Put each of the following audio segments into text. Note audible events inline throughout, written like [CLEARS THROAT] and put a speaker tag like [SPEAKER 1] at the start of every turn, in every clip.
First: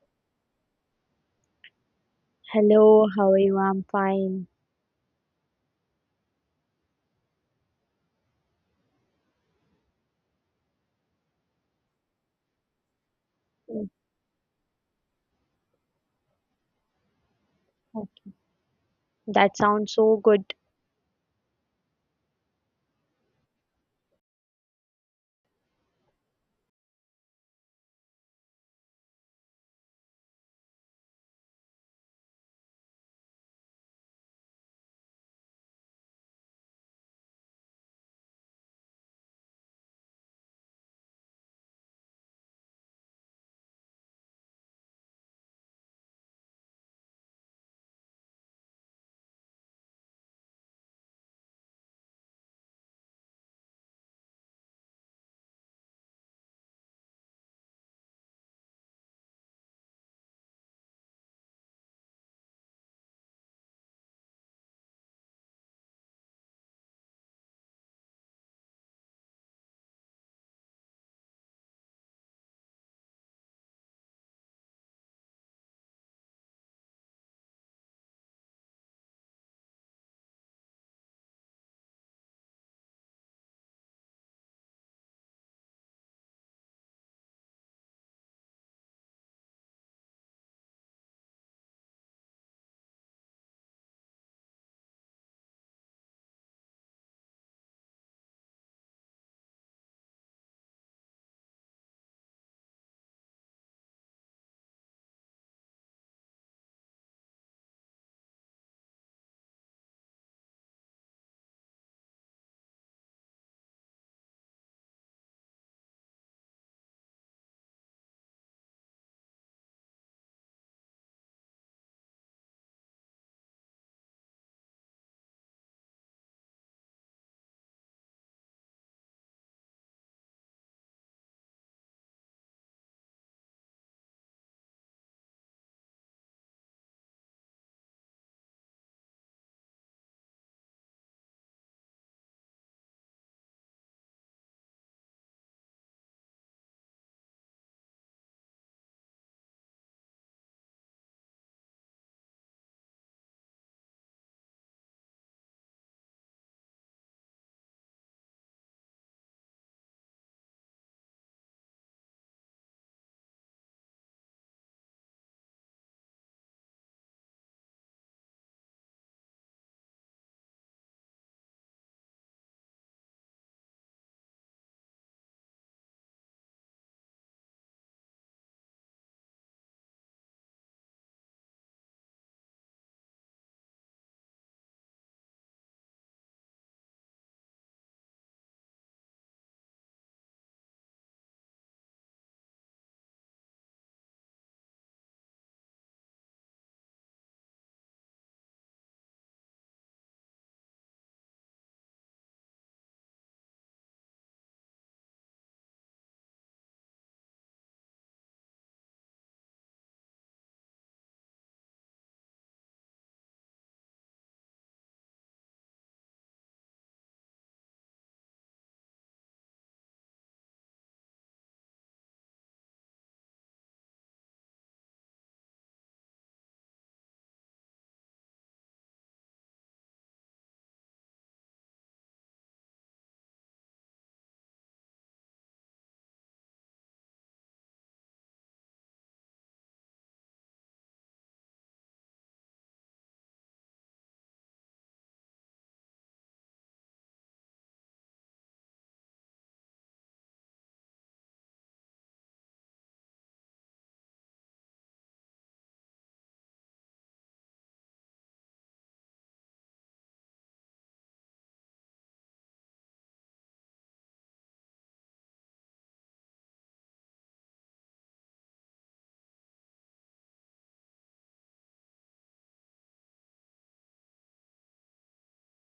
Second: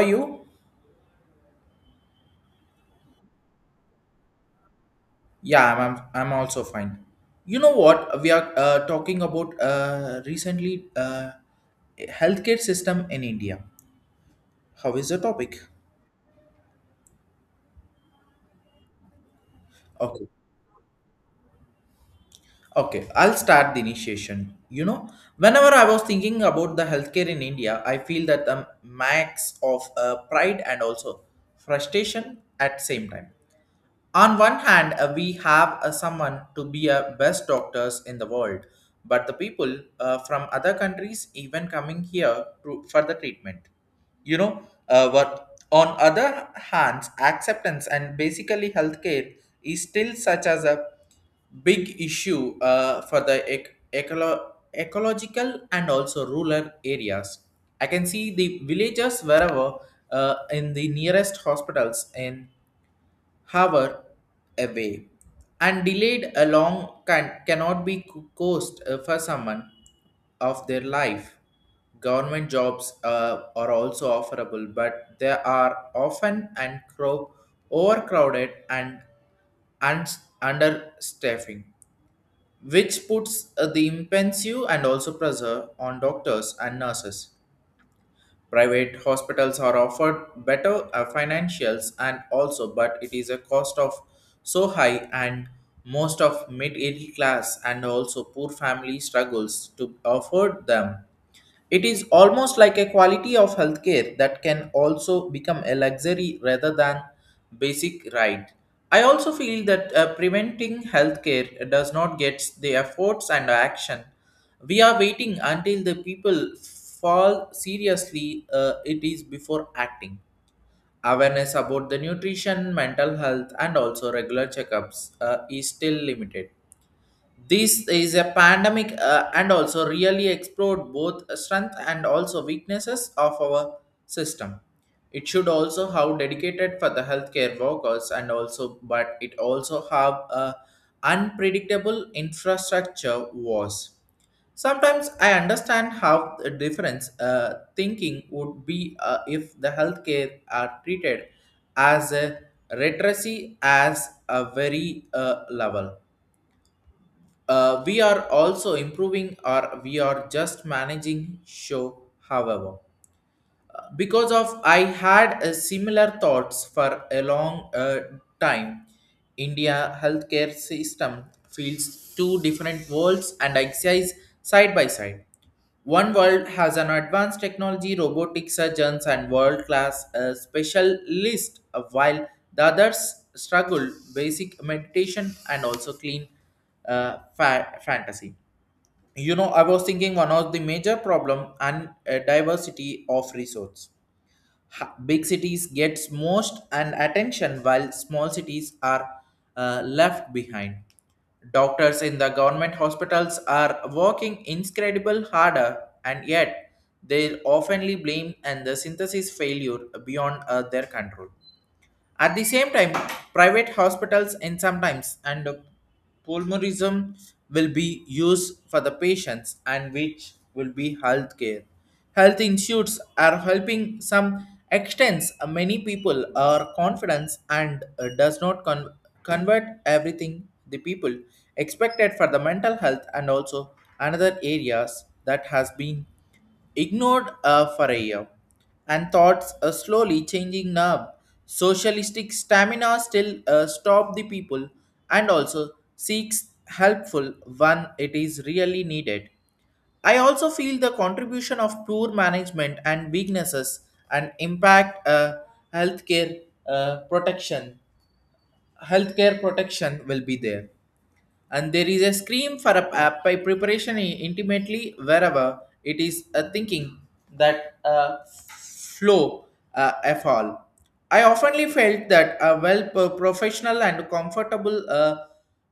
[SPEAKER 1] Are you?
[SPEAKER 2] Hello, how are you? I'm fine.
[SPEAKER 1] Yeah, I'm also fine. You know what? We are talking about recently, healthcare system in India.
[SPEAKER 2] Mm,
[SPEAKER 1] How is the topic?
[SPEAKER 2] oh, That sounds so
[SPEAKER 1] Okay.
[SPEAKER 2] good.
[SPEAKER 1] Okay, I'll start the initiation. You know, whenever I was thinking about the healthcare in India, I feel that the max of pride and also frustration at same time. On one hand, we have someone to be a best doctors in the world, but the people, from other countries even coming here for the treatment, you know what on other hands acceptance and basically healthcare is still such as a big issue for the ecological and also rural areas. I can see the villagers wherever in the nearest hospitals in hour away and delayed along cannot be cost for someone of their life. Government jobs are also offerable, but they are often and crow overcrowded and and understaffing, which puts the impensive and also pressure on doctors and nurses. Private hospitals are offered better financials and also, but it is a cost of so high, and most of middle class and also poor family struggles to afford them. It is almost like a quality of healthcare that can also become a luxury rather than basic right. I also feel that preventing healthcare does not get the efforts and action. We are waiting until the people fall seriously, it is before acting. Awareness about the nutrition, mental health, and also regular checkups is still limited. This is a pandemic, and also really explored both strength and also weaknesses of our system. It should also have dedicated for the healthcare workers and also, but it also have a unpredictable infrastructure was sometimes. I understand how the difference thinking would be, if the healthcare are treated as a literacy as a very level. We are also improving or we are just managing show. However, because of I had a similar thoughts for a long, time. India healthcare system feels two different worlds and exists side by side. One world has an advanced technology robotic surgeons and world class specialists, while the others struggle basic meditation and also clean fantasy. You know, I was thinking one of the major problem and diversity of resource. Big cities gets most and attention while small cities are left behind. Doctors in the government hospitals are working incredible harder, and yet they oftenly blame and the synthesis failure beyond their control. At the same time, private hospitals and sometimes and pulmonism will be used for the patients and which will be health care. Health insurance are helping some extents, many people are confidence and does not convert everything the people expected for the mental health and also another areas that has been ignored for a year, and thoughts are slowly changing nerve. Socialistic stamina still stop the people and also seeks helpful when it is really needed. I also feel the contribution of poor management and weaknesses and impact, healthcare protection. Healthcare protection will be there, and there is a scream for a by preparation intimately wherever it is a thinking that flow a fall. I oftenly felt that a well professional and comfortable,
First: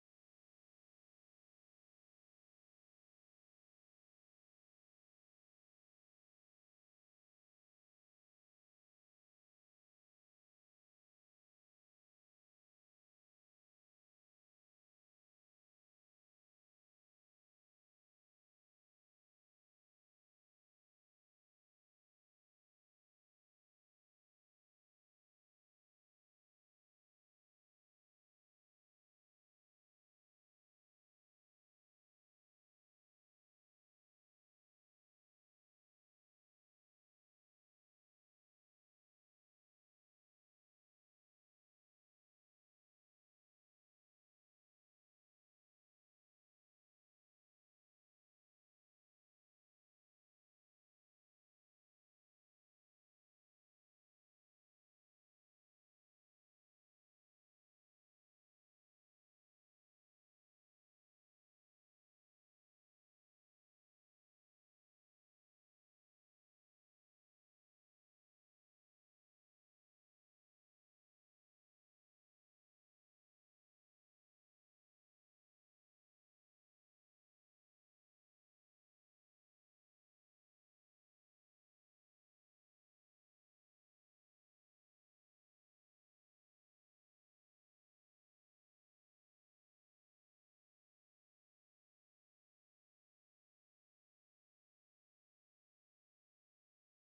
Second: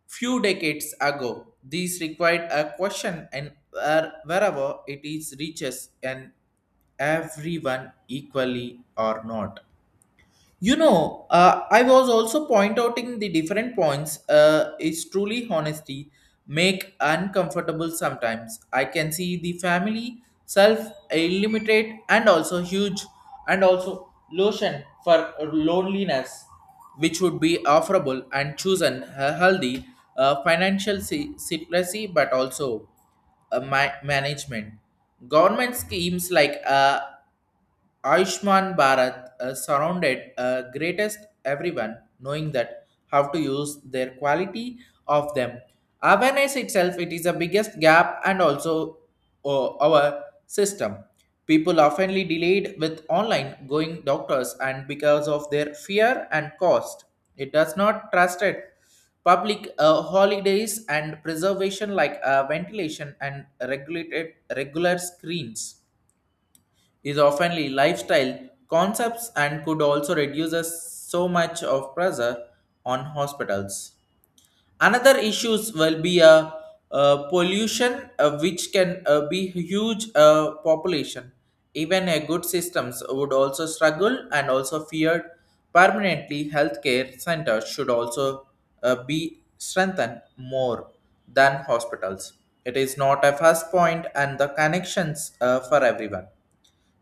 [SPEAKER 1] few decades ago. These required a question and wherever it is reaches and everyone equally or not. You know, I was also point outing the different points. Is truly honesty make uncomfortable sometimes. I can see the family self limited and also huge and also lotion for loneliness, which would be offerable and chosen a healthy financial secrecy, but also my management. Government schemes like Ayushman Bharat surrounded greatest everyone knowing that how to use their quality of them. Awareness itself, it is the biggest gap and also our system. People oftenly delayed with online going doctors and because of their fear and cost. It does not trust it. Public holidays and preservation like ventilation and regulated regular screens is often lifestyle concepts and could also reduce us so much of pressure on hospitals. Another issues will be a, pollution, which can be huge population. Even a good systems would also struggle and also feared permanently. Healthcare centers should also be strengthened more than hospitals. It is not a first point and the connections for everyone.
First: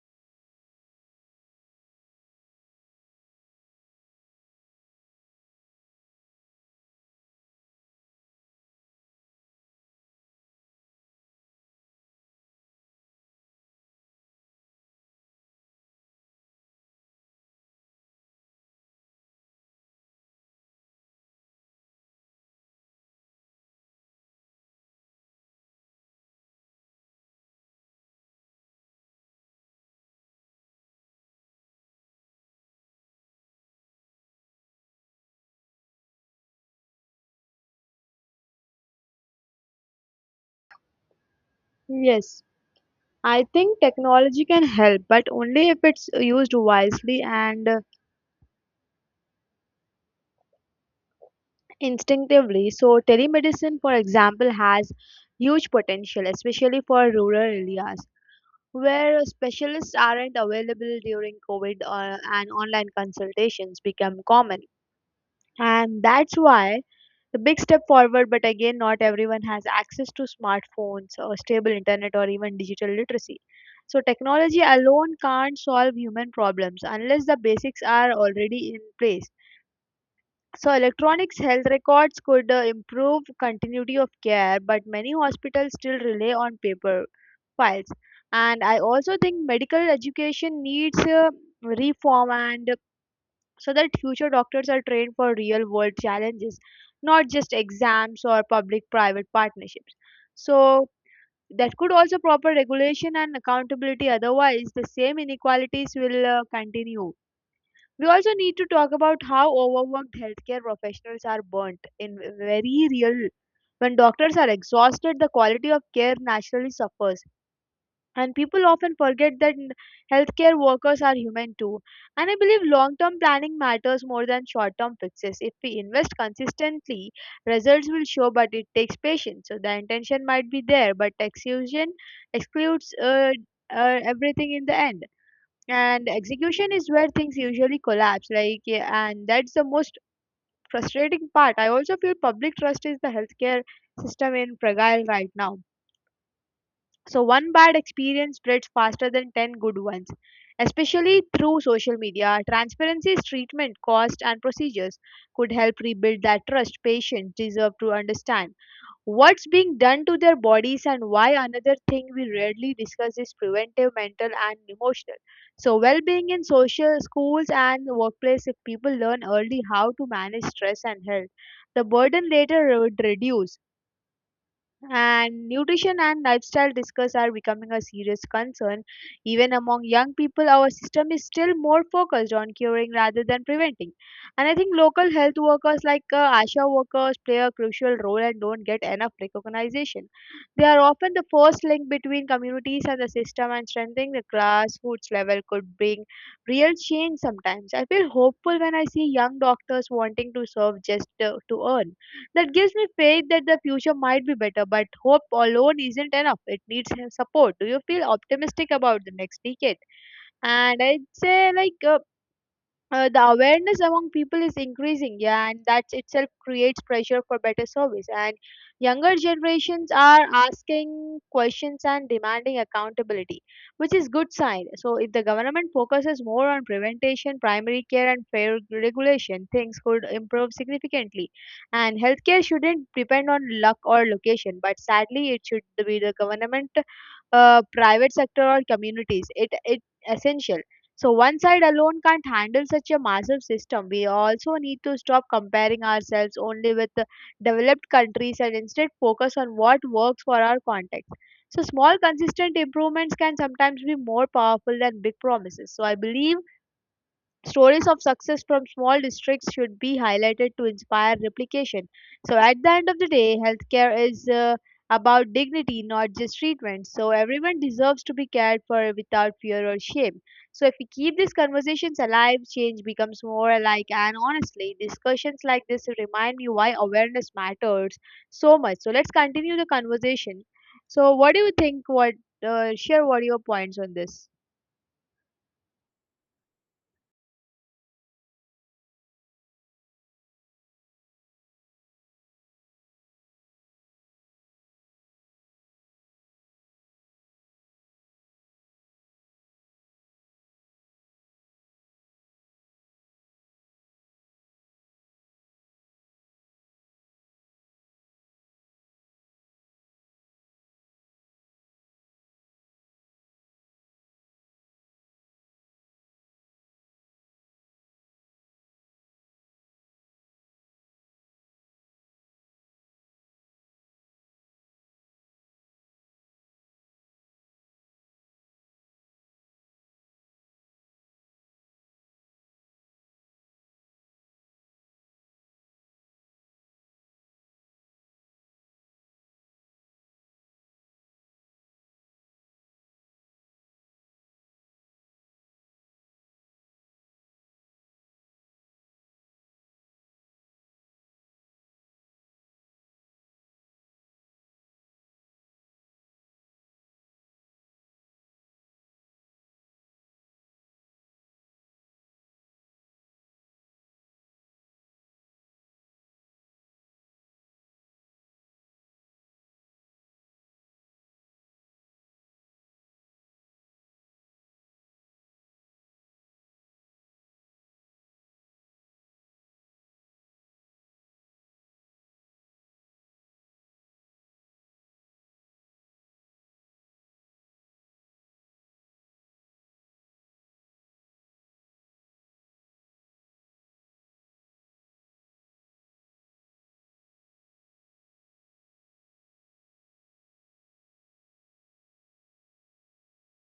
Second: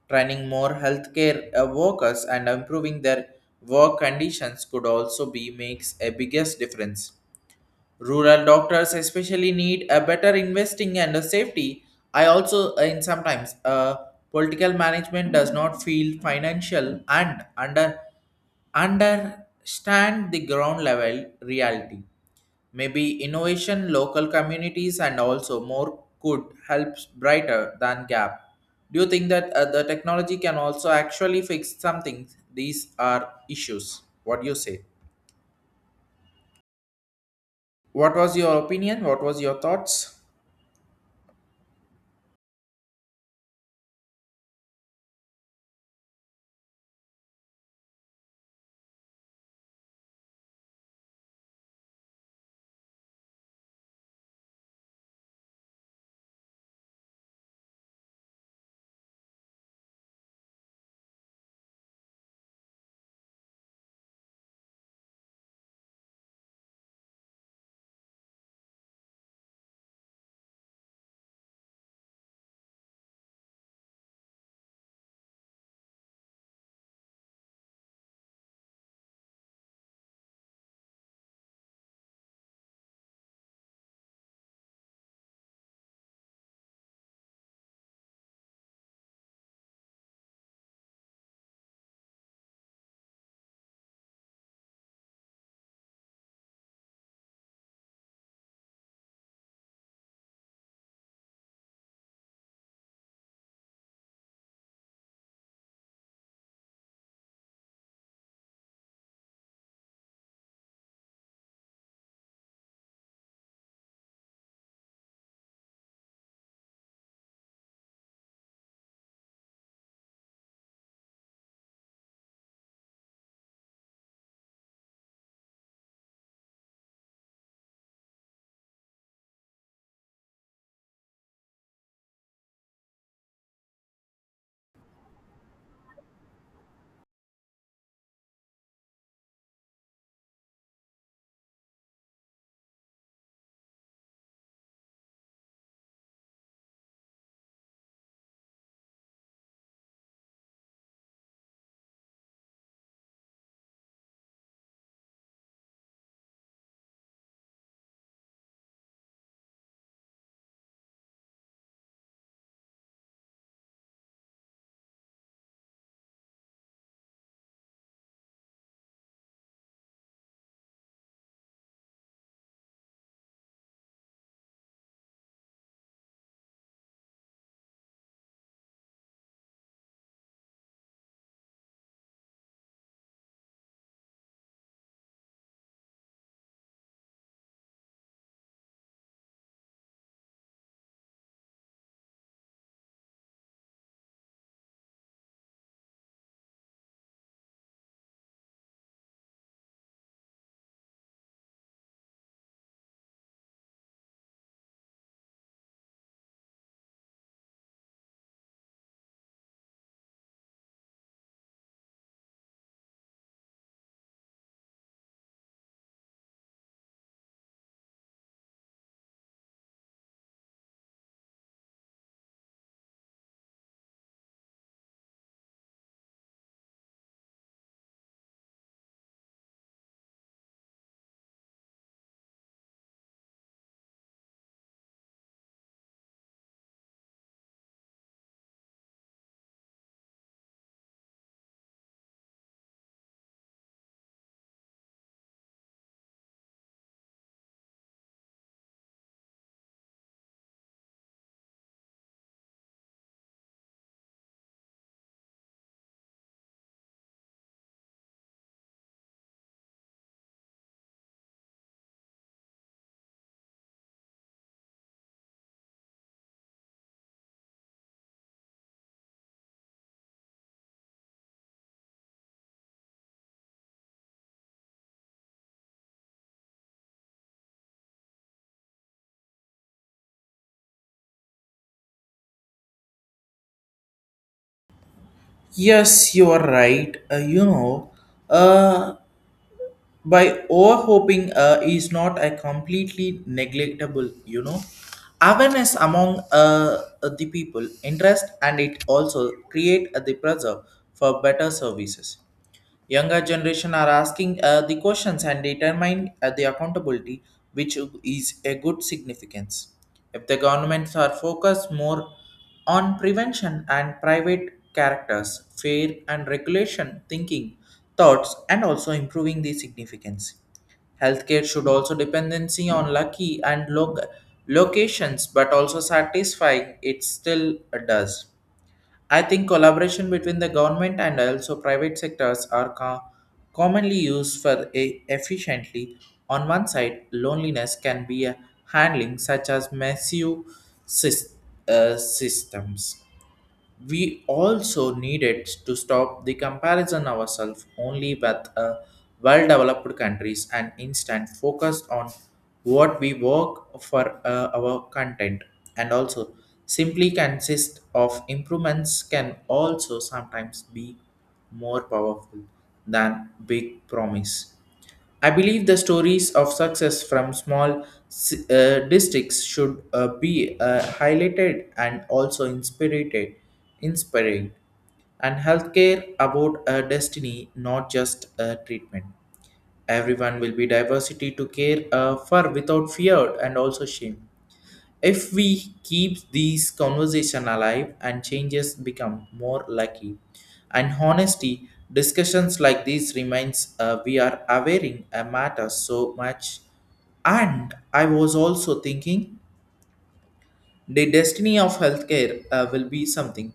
[SPEAKER 1] Training more healthcare workers and improving their work conditions could also be makes a biggest difference. Rural doctors especially need a better investing and a safety. I also, in sometimes, political management does not feel financial and understand the ground level reality. Maybe innovation, local communities, and also more could help brighter than gap. Do you think that the technology can also actually fix something? These are issues. What do you say? What was your opinion? What was your thoughts?
[SPEAKER 2] Yes, I think technology can help, but only if it's used wisely and instinctively. So, telemedicine, for example, has huge potential, especially for rural areas where specialists aren't available during COVID, and online consultations become common. And that's why the big step forward, but again, not everyone has access to smartphones or stable internet or even digital literacy. So technology alone can't solve human problems unless the basics are already in place. So electronics health records could improve continuity of care, but many hospitals still rely on paper files. And I also think medical education needs reform, and so that future doctors are trained for real world challenges, not just exams or public private partnerships. So, that could also proper regulation and accountability, otherwise, the same inequalities will continue. We also need to talk about how overworked healthcare professionals are burnt in very real. When doctors are exhausted, the quality of care naturally suffers. And people often forget that healthcare workers are human too. And I believe long term planning matters more than short term fixes. If we invest consistently, results will show, but it takes patience. So the intention might be there, but execution excludes everything in the end. And execution is where things usually collapse. Like, yeah, and that's the most frustrating part. I also feel public trust is the healthcare system in fragile right now, so one bad experience spreads faster than 10 good ones, especially through social media. Transparency's treatment, cost, and procedures could help rebuild that trust. Patients deserve to understand what's being done to their bodies and why. Another thing we rarely discuss is preventive mental and emotional, so well-being in social schools and workplace. If people learn early how to manage stress and health, the burden later would reduce. And nutrition and lifestyle discuss are becoming a serious concern. Even among young people, our system is still more focused on curing rather than preventing. And I think local health workers like ASHA workers play a crucial role and don't get enough recognition. They are often the first link between communities and the system, and strengthening the grassroots level could bring real change sometimes. I feel hopeful when I see young doctors wanting to serve just to earn. That gives me faith that the future might be better, but hope alone isn't enough. It needs support. Do you feel optimistic about the next decade? And I'd say, like, the awareness among people is increasing, yeah, and that itself creates pressure for better service. And younger generations are asking questions and demanding accountability, which is good sign. So, if the government focuses more on prevention, primary care, and fair regulation, things could improve significantly. And healthcare shouldn't depend on luck or location, but sadly, it should be the government, private sector, or communities. It essential, so one side alone can't handle such a massive system. We also need to stop comparing ourselves only with the developed countries and instead focus on what works for our context. So small consistent improvements can sometimes be more powerful than big promises. So I believe stories of success from small districts should be highlighted to inspire replication. So, at the end of the day, healthcare is about dignity, not just treatment. So, everyone deserves to be cared for without fear or shame. So, if we keep these conversations alive, change becomes more alike. And honestly, discussions like this remind me why awareness matters so much. So, let's continue the conversation. So, what do you think? What, share what are your points on this?
[SPEAKER 1] Yes, you are right. You know, uh, by overhoping is not a completely neglectable. You know, awareness among the people, interest, and it also create the pressure for better services. Younger generation are asking the questions and determine the accountability, which is a good significance. If the governments are focused more on prevention and private characters, fair and regulation thinking, thoughts, and also improving the significance. Healthcare should also dependency on lucky and locations, but also satisfying it still does. I think collaboration between the government and also private sectors are commonly used for a efficiently. On one side, loneliness can be a handling such as massive sys- systems. We also needed to stop the comparison ourselves only with well-developed countries and instant focus on what we work for our content, and also simply consist of improvements can also sometimes be more powerful than big promise. I believe the stories of success from small districts should be highlighted and also inspiring. And healthcare about a destiny, not just a treatment. Everyone will be diversity to care for without fear and also shame. If we keep these conversation alive and changes become more lucky and honesty, discussions like these remains, we are aware in a matter so much. And I was also thinking the destiny of healthcare will be something,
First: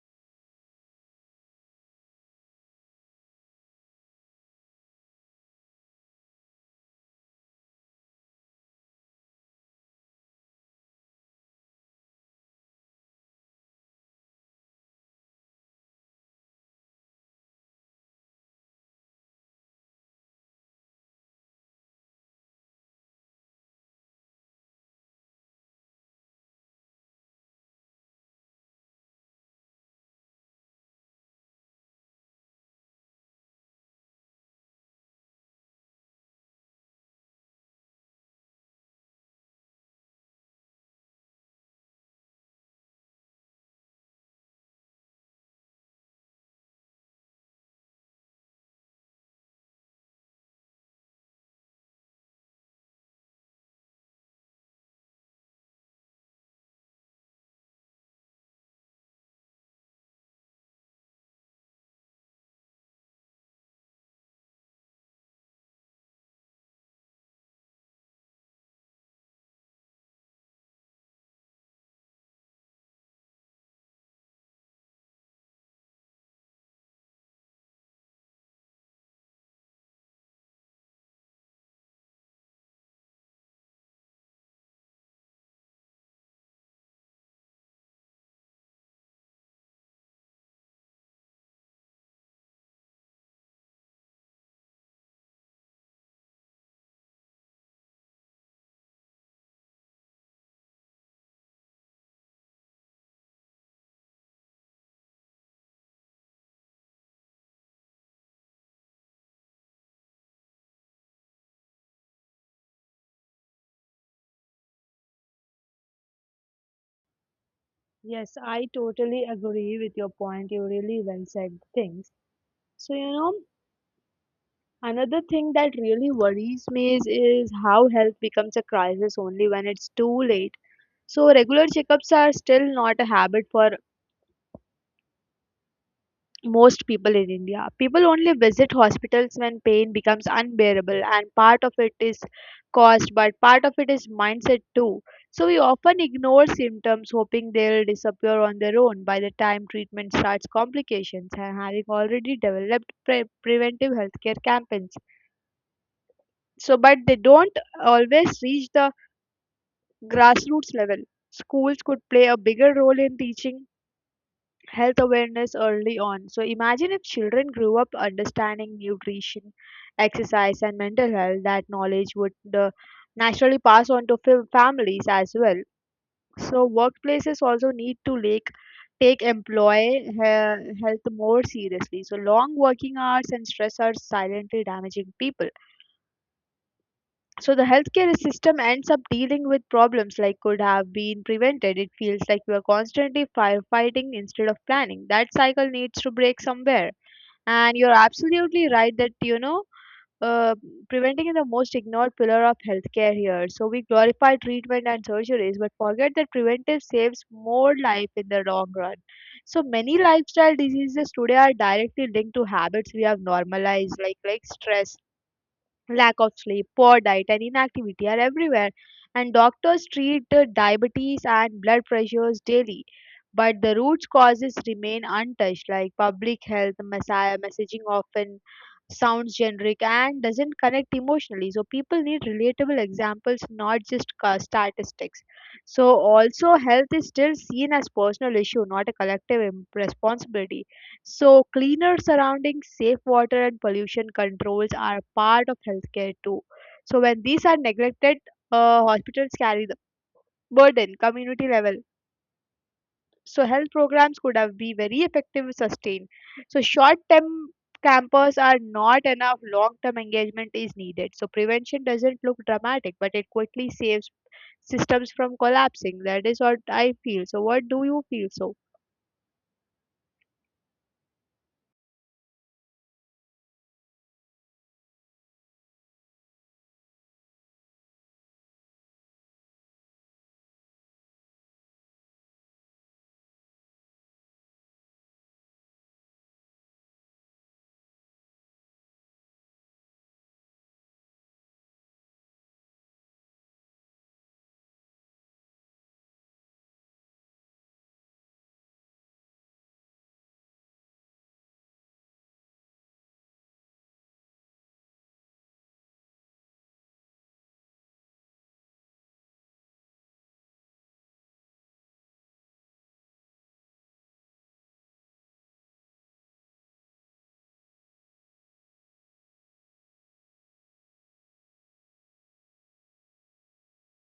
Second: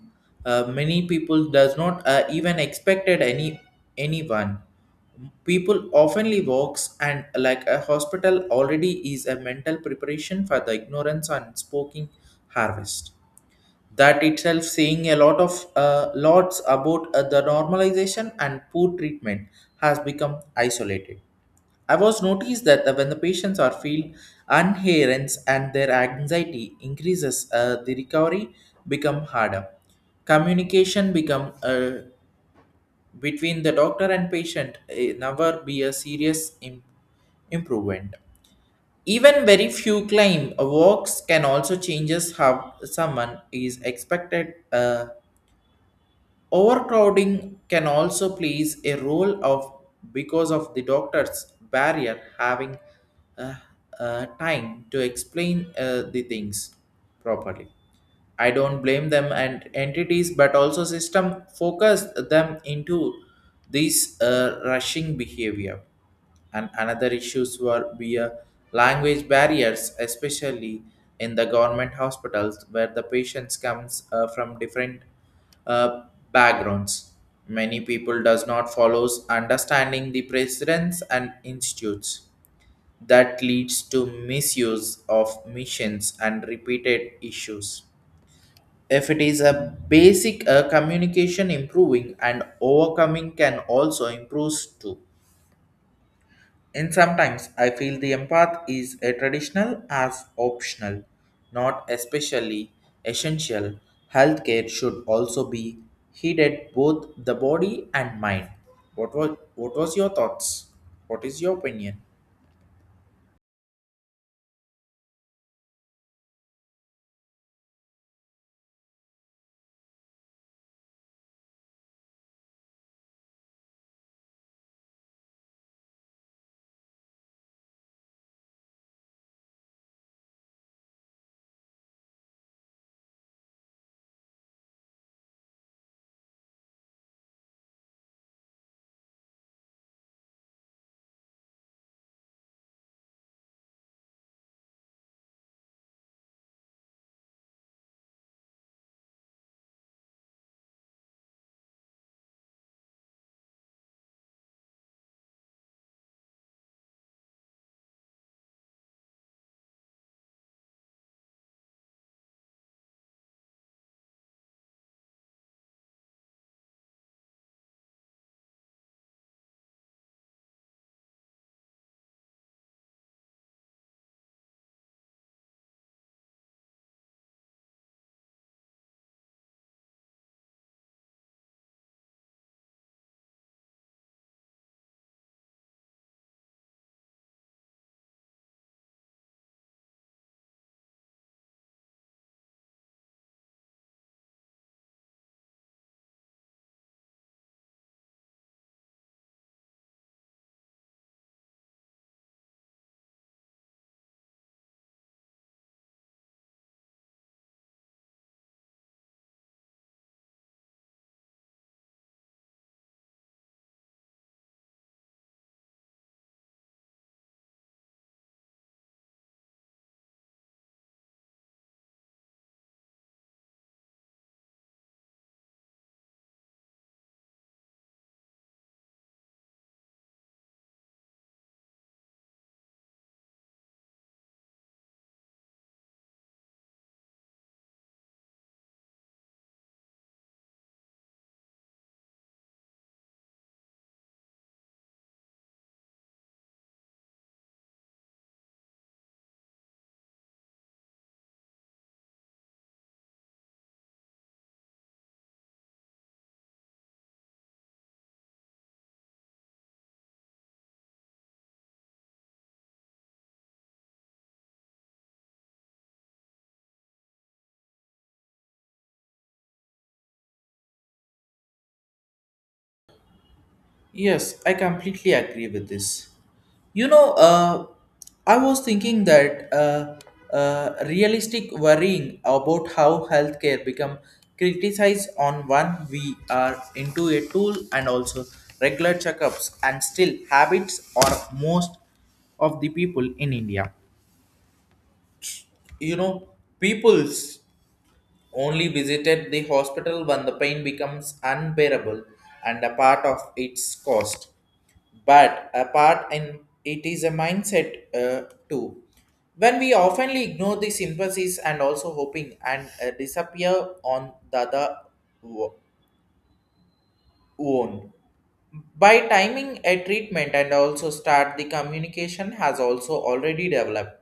[SPEAKER 1] many people does not even expected anyone. People oftenly walks and like a hospital already is a mental preparation for the ignorance and spoken harvest. That itself saying a lot of lots about the normalization and poor treatment has become isolated. I was noticed that when the patients are feel unherence and their anxiety increases, the recovery become harder. Communication become between the doctor and patient never be a serious improvement. Even very few claim walks can also changes how someone is expected, overcrowding can also plays a role of because of the doctor's barrier having uh, time to explain the things properly. I don't blame them and entities, but also system focus them into this, rushing behavior. And another issues were be, language barriers, especially in the government hospitals where the patients comes from different uh, backgrounds. Many people does not follows understanding the precedents and institutes. That leads to misuse of missions and repeated issues if it is a basic communication improving and overcoming can also improve too. And sometimes I feel the empath is a traditional as optional, not especially essential. Healthcare should also be heeded both the body and mind. What was your thoughts? What is your opinion?
[SPEAKER 2] Yes, I totally agree with your point. You really well said things. So, you know, another thing that really worries me is how health becomes a crisis only when it's too late. So, regular checkups are still not a habit for most people in India. People only visit hospitals when pain becomes unbearable, and part of it is cost, but part of it is mindset too. So we often ignore symptoms, hoping they'll disappear on their own. By the time treatment starts, complications and having already developed preventive healthcare campaigns. So, but they don't always reach the grassroots level. Schools could play a bigger role in teaching health awareness early on. So imagine if children grew up understanding nutrition, exercise, and mental health, that knowledge would naturally pass on to families as well. So workplaces also need to like take employee health more seriously. So long working hours and stress are silently damaging people, so the healthcare system ends up dealing with problems like could have been prevented. It feels like we are constantly firefighting instead of planning. That cycle needs to break somewhere. And you're absolutely right that, you know, uh, preventing is the most ignored pillar of healthcare here. So we glorify treatment and surgeries, but forget that preventive saves more life in the long run. So many lifestyle diseases today are directly linked to habits we have normalized, like stress, lack of sleep, poor diet, and inactivity are everywhere. And doctors treat the diabetes and blood pressures daily. But the root causes remain untouched, like public health messaging often sounds generic and doesn't connect emotionally. So people need relatable examples, not just statistics. So also, health is still seen as personal issue, not a collective responsibility. So, cleaner surroundings, safe water, and pollution controls are part of healthcare too. So, when these are neglected, hospitals carry the burden, community level. So, health programs could have been very effective, and sustained. So, short term campers are not enough, long term engagement is needed. So, prevention doesn't look dramatic, but it quickly saves systems from collapsing. That is what I feel. So, what do you feel so?
[SPEAKER 1] Yes, I completely agree with this. You know, I was thinking that realistic worrying about how healthcare become criticized on one we are into a tool, and also regular checkups and still habits or most of the people in India. You know, people's only visited the hospital when the pain becomes unbearable and a part of its cost. But apart in it is a mindset, too. When we oftenly ignore the sympathies and also hoping and disappear on the other wo- own by timing a treatment and also start the communication has also already developed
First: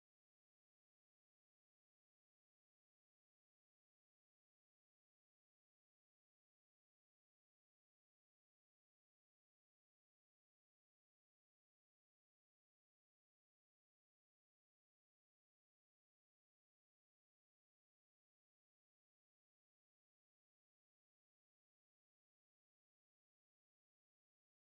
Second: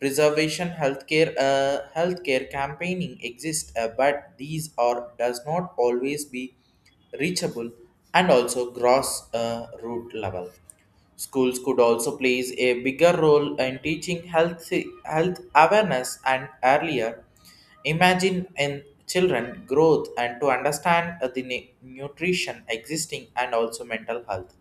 [SPEAKER 1] preservation healthcare, healthcare campaigning exists, but these are does not always be reachable and also gross root level. Schools could also play a bigger role in teaching health awareness and earlier. Imagine in children growth and to understand the nutrition existing and also mental health.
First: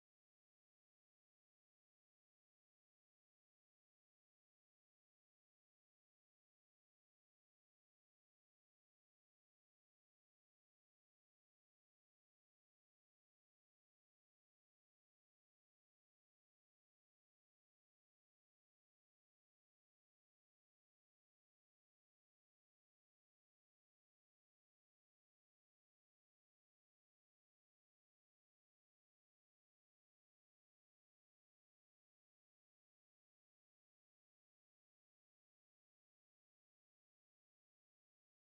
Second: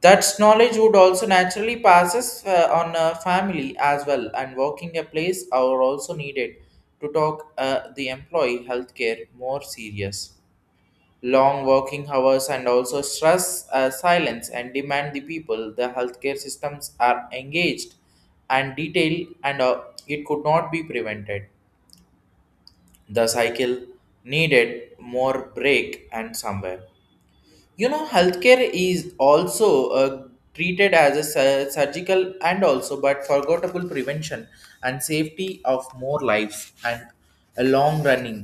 [SPEAKER 1] That knowledge would also naturally passes on a family as well, and working a place are also needed to talk the employee healthcare more serious. Long working hours and also stress silence and demand the people, the healthcare systems are engaged and detailed, and it could not be prevented the cycle, needed more break and somewhere. You know, healthcare is also treated as a surgical and also but forgettable prevention and safety of more lives and a long running.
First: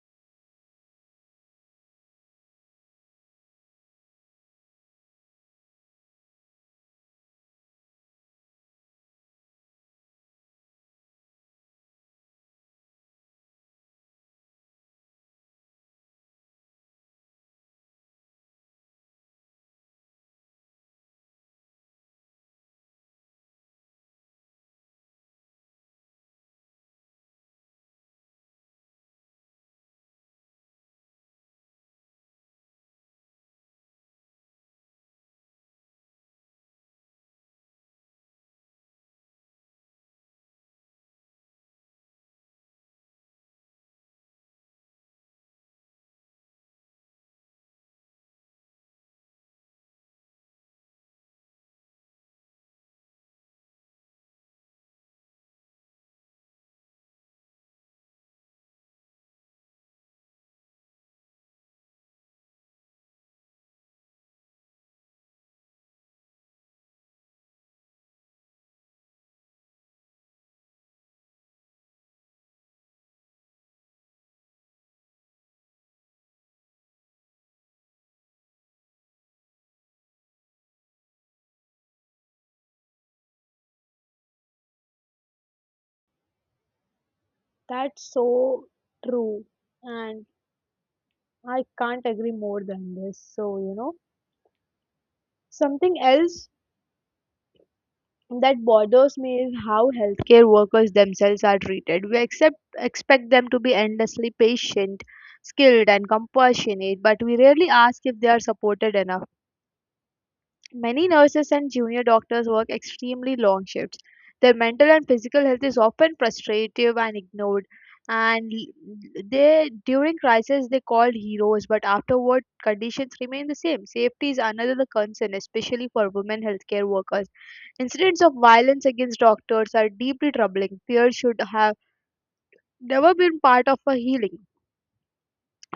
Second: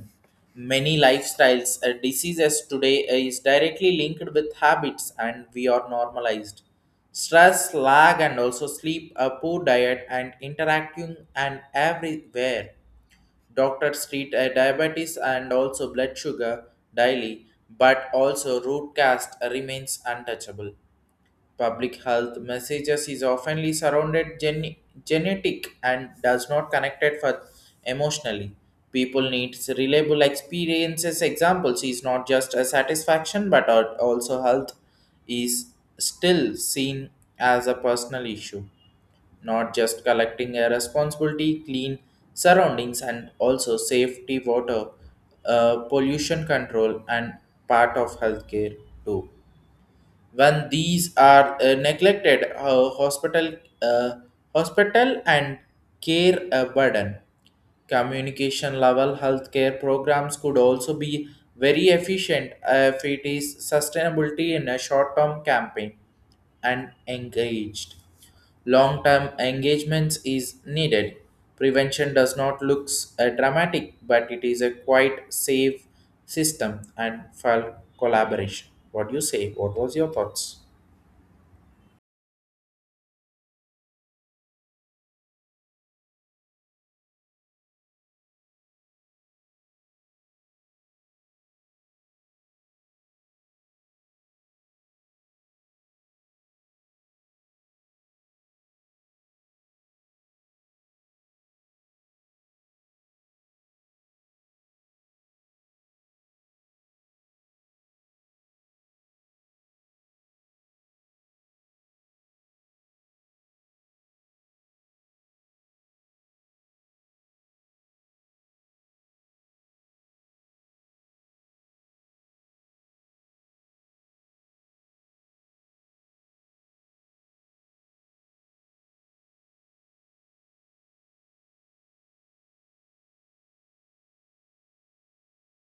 [SPEAKER 1] Many lifestyles diseases today is directly linked with habits, and we are normalized stress lag and also sleep, a poor diet and interacting and everywhere. Doctors treat a diabetes and also blood sugar daily, but also root cast remains untouchable. Public health messages is oftenly surrounded genetic and does not connected for emotionally. People needs reliable experiences. Examples is not just a satisfaction, but are also health is still seen as a personal issue, not just collecting a responsibility, clean surroundings, and also safety, water, pollution control, and part of healthcare too. When these are neglected, hospital, uh, hospital and care burden. Communication level healthcare programs could also be very efficient if it is sustainability in a short term campaign and engaged. Long term engagements is needed. Prevention does not look dramatic, but it is a quite safe system and for collaboration. What do you say? What was your thoughts?
[SPEAKER 2] That's so true. And I can't agree more than this. So, you know, something else that bothers me is how healthcare workers themselves are treated. We accept, expect them to be endlessly patient, skilled, and compassionate, but we rarely ask if they are supported enough. Many nurses and junior doctors work extremely long shifts. Their mental and physical health is often frustrative and ignored. And they during crisis they called heroes, but afterward conditions remain the same. Safety is another concern, especially for women healthcare workers. Incidents of violence against doctors are deeply troubling. Fear should have never been part of a healing.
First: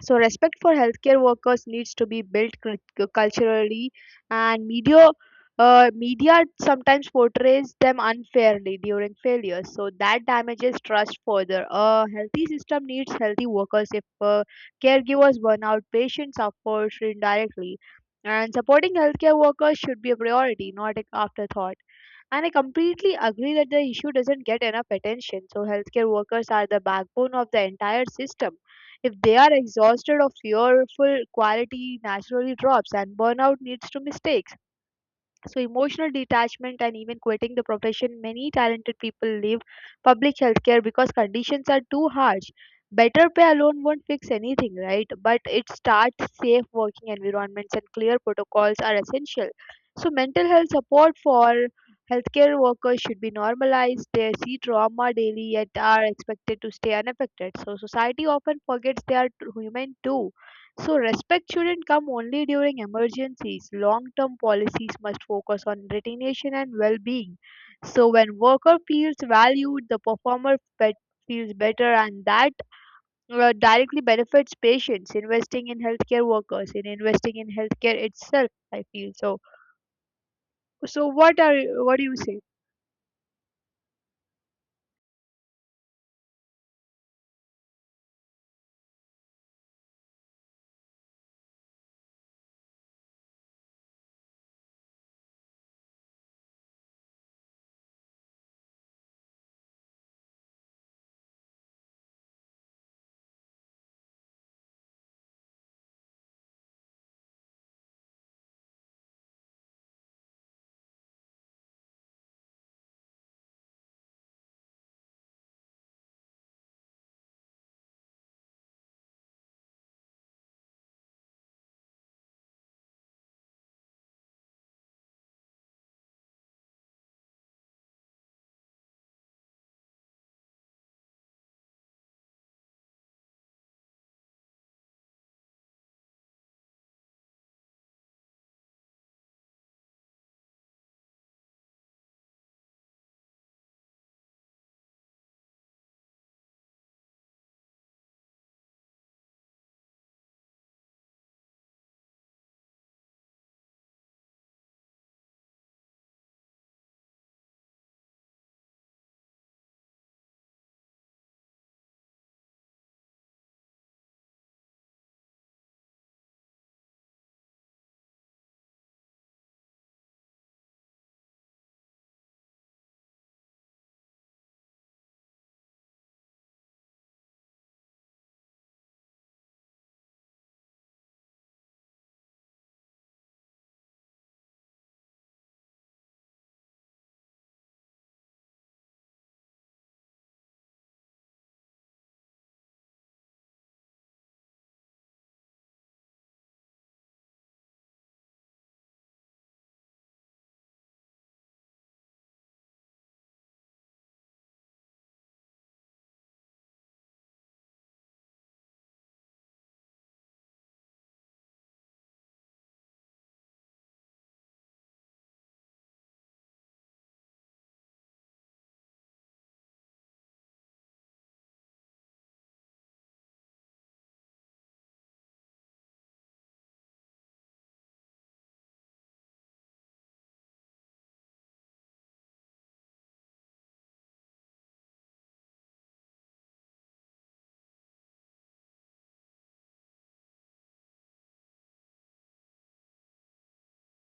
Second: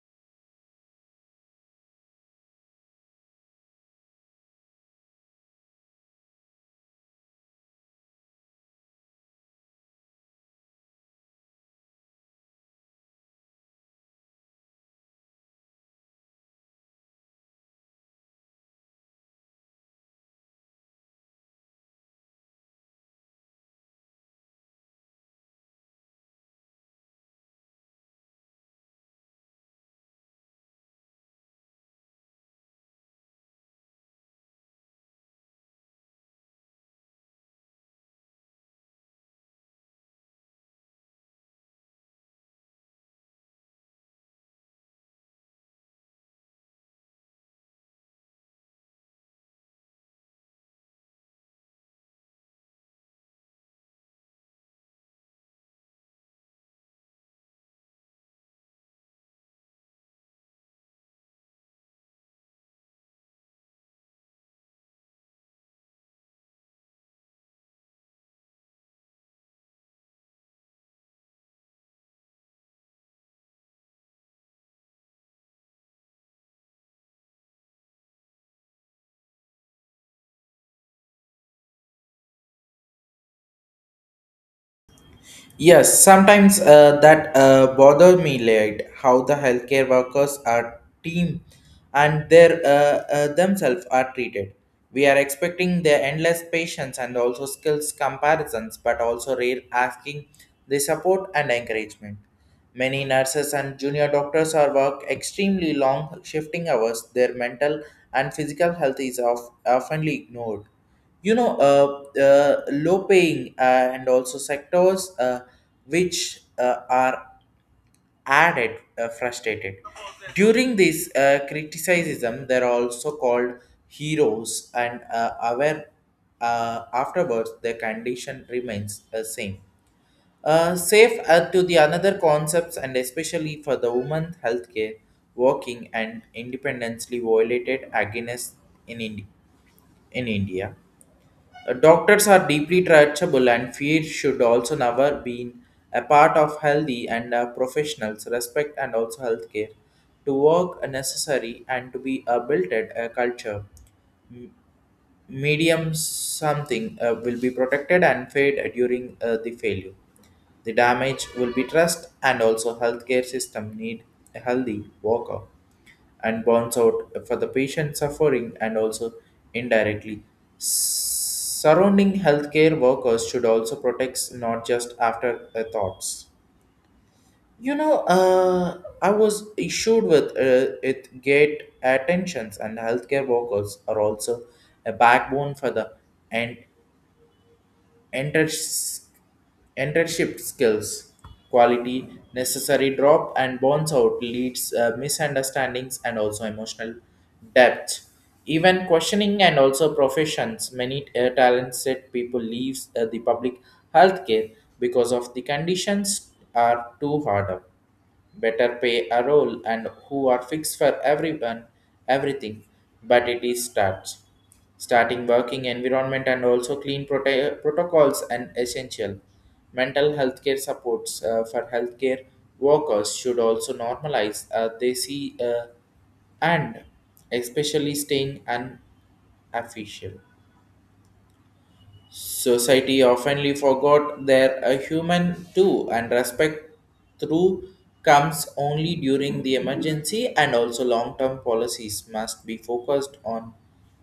[SPEAKER 2] So respect for healthcare workers needs to be built culturally, and media sometimes portrays them unfairly during failures, so that damages trust further. A healthy system needs healthy workers. If caregivers burn out, patients suffer indirectly, and supporting healthcare workers should be a priority, not an afterthought. And I completely agree that the issue doesn't get enough attention. So healthcare workers are the backbone of the entire system. If they are exhausted or fearful, quality naturally drops, and burnout leads to mistakes. So, emotional detachment and even quitting the profession, many talented people leave public healthcare because conditions are too harsh. Better pay alone won't fix anything, right? But it starts safe working environments and clear protocols are essential. So, mental health support for healthcare workers should be normalized. They see trauma daily yet are expected to stay unaffected. So, society often forgets they are human too. So respect shouldn't come only during emergencies. Long-term policies must focus on retention and well-being. So when worker feels valued, the performer feels better, and that directly benefits patients. Investing in healthcare workers, in investing in healthcare itself, I feel so. So what are, what do you say?
[SPEAKER 1] Yes, sometimes that bother me late how the healthcare workers are team and their themselves are treated. We are expecting their endless patience and also skills comparisons, but also rare asking the support and encouragement. Many nurses and junior doctors are work extremely long shifting hours. Their mental and physical health is oftenly ignored. You know, low paying and also sectors which are added frustrated. During this criticism, they're also called heroes, and aware afterwards, the condition remains the same. Safe to the another concepts, and especially for the woman healthcare working and independently violated against in, Ind- in India. Doctors are deeply touchable, and fear should also never be a part of healthy, and professionals respect and also healthcare to work necessary and to be built at a culture medium, something will be protected and fade during the failure. The damage will be trust, and also healthcare system need a healthy worker and burns out for the patient suffering and also indirectly. Surrounding healthcare workers should also protect, not just after the thoughts. You know, I was issued with it gate attentions, and healthcare workers are also a backbone for the and enters- internship skills, quality necessary drop and bounce out leads misunderstandings and also emotional depth, even questioning and also professions. Many talented people leaves the public healthcare because of the conditions are too hard up. Better pay a role and who are fixed for everyone, everything, but it is starts starting working environment and also clean protocols and essential. Mental health care supports for healthcare workers should also normalize, they see and especially staying unofficial. Society oftenly forgot they're a human too, and respect through comes only during the emergency, and also long-term policies must be focused on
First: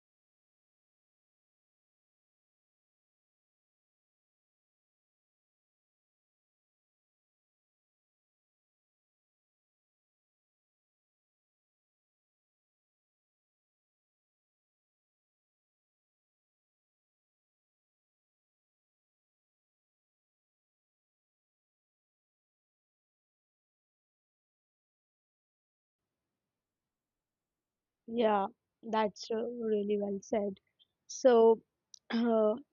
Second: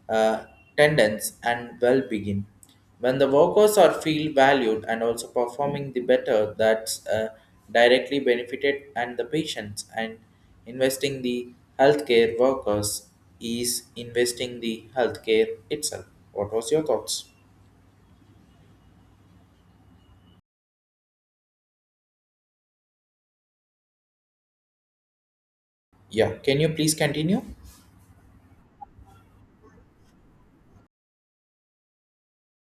[SPEAKER 1] uh, tendons and well-being. When the workers are feel valued and also performing the better, that's directly benefited and the patients, and investing the healthcare workers is investing the healthcare itself. What was your thoughts? Yeah, can you please continue?
[SPEAKER 2] Yeah, that's really well said. So, [CLEARS THROAT]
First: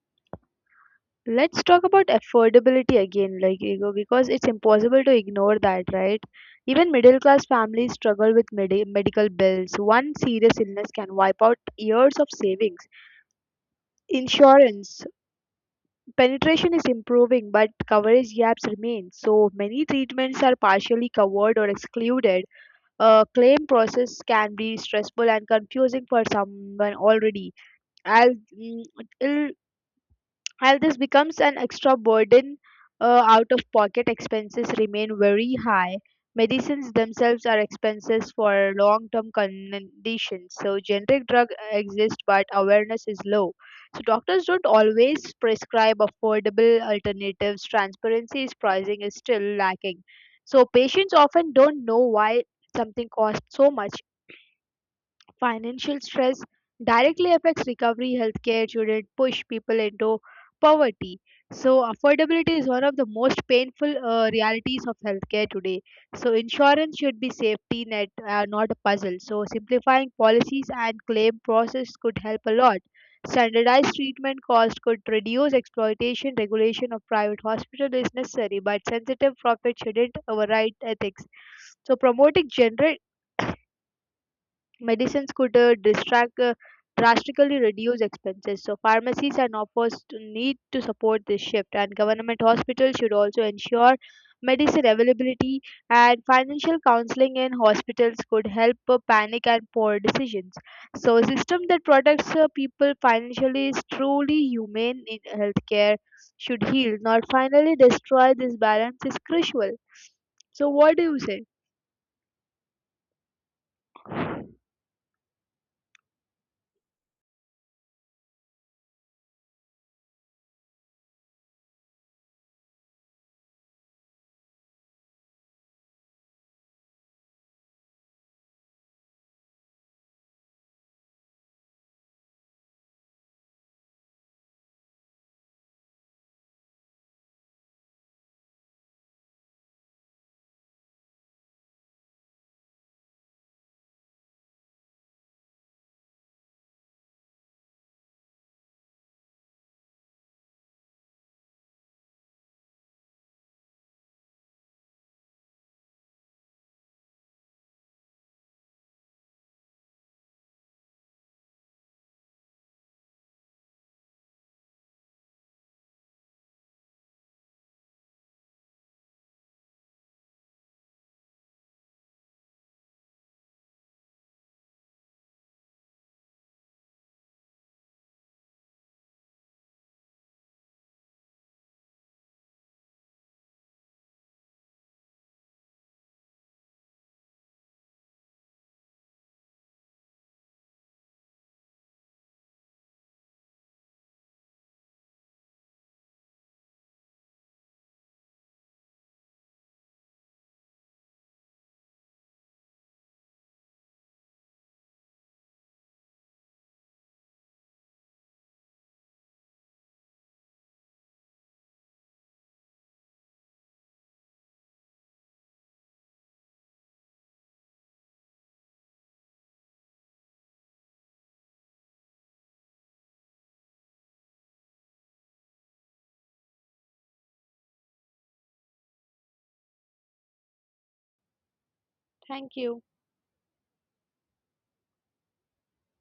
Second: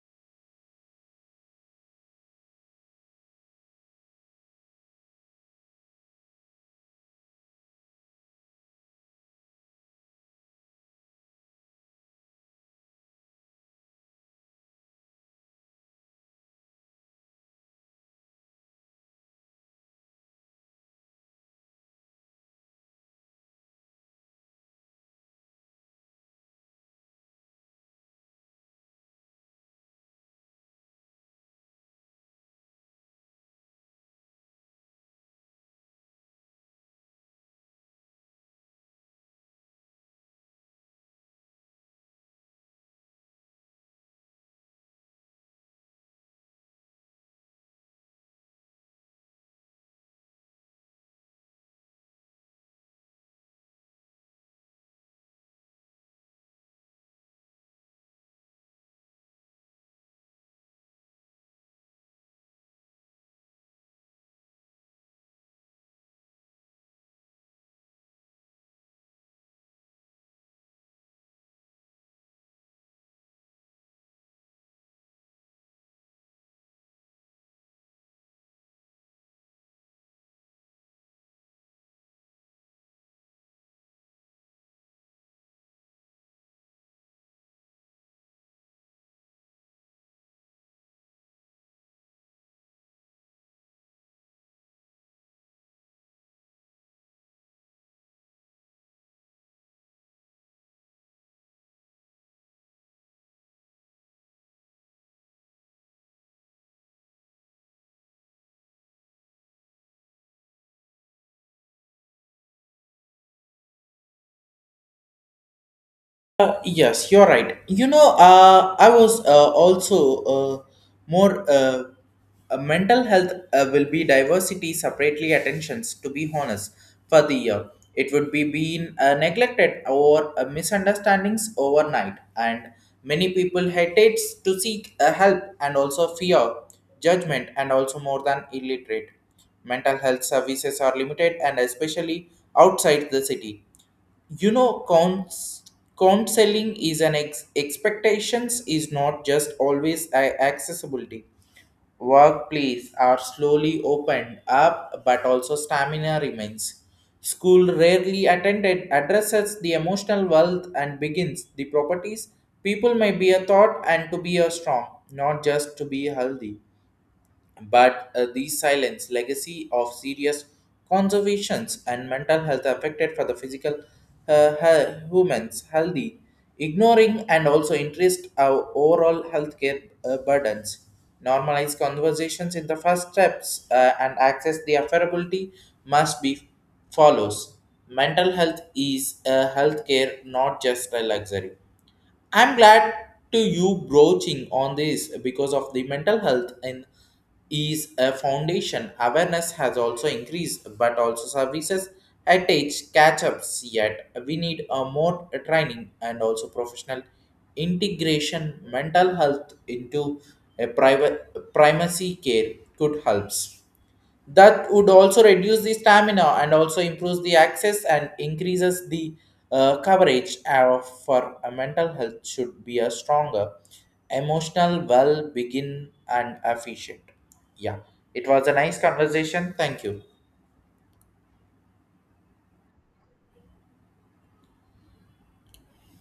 [SPEAKER 2] let's talk about affordability again, like ego, because it's impossible to ignore that, right? Even middle class families struggle with medical bills. One serious illness can wipe out years of savings. Insurance penetration is improving, but coverage gaps remain. So many treatments are partially covered or excluded. A claim process can be stressful and confusing for someone already. I'll, while this becomes an extra burden, out of pocket expenses remain very high. Medicines themselves are expenses for long term conditions, so generic drugs exist but awareness is low. So, doctors don't always prescribe affordable alternatives, transparency is pricing is still lacking. So, patients often don't know why something costs so much. Financial stress directly affects recovery. Healthcare shouldn't push people into poverty. So affordability is one of the most painful realities of healthcare today. So insurance should be safety net, not a puzzle. So simplifying policies and claim process could help a lot. Standardized treatment cost could reduce exploitation. Regulation of private hospital is necessary, but sensitive profit shouldn't override ethics. So promoting general medicines could distract, drastically reduce expenses. So pharmacies and offers to need to support this shift, and government hospitals should also ensure medicine availability and financial counseling in hospitals could help panic and poor decisions. So a system that protects people financially is truly humane in healthcare should heal, not finally destroy this balance is crucial. So what do you say?
[SPEAKER 1] Yes, you're right. You know, I was also more mental health will be diversity separately attentions. To be honest, for the year, it would be being neglected or misunderstandings overnight, and many people hesitates to seek help and also fear judgment and also more than illiterate. Mental health services are limited, and especially outside the city, you know, counts counseling is an expectations, is not just always accessibility. Workplace are slowly opened up, but also stamina remains. School rarely attended addresses the emotional wealth and begins the properties. People may be a thought and to be a strong, not just to be healthy, but these silence legacy of serious conservations, and mental health affected for the physical humans healthy, ignoring and also interest our overall healthcare burdens. Normalize conversations in the first steps, and access the affordability must be follows. Mental health is a healthcare, not just a luxury. I'm glad to you broaching on this, because of the mental health and is a foundation. Awareness has also increased, but also services at age catch-ups yet. We need a more training and also professional integration, mental health into a private primacy care could helps. That would also reduce the stamina and also improves the access and increases the coverage of for a mental health, should be a stronger emotional well begin and efficient. Yeah, it was a nice conversation. Thank you.
[SPEAKER 2] Thank you.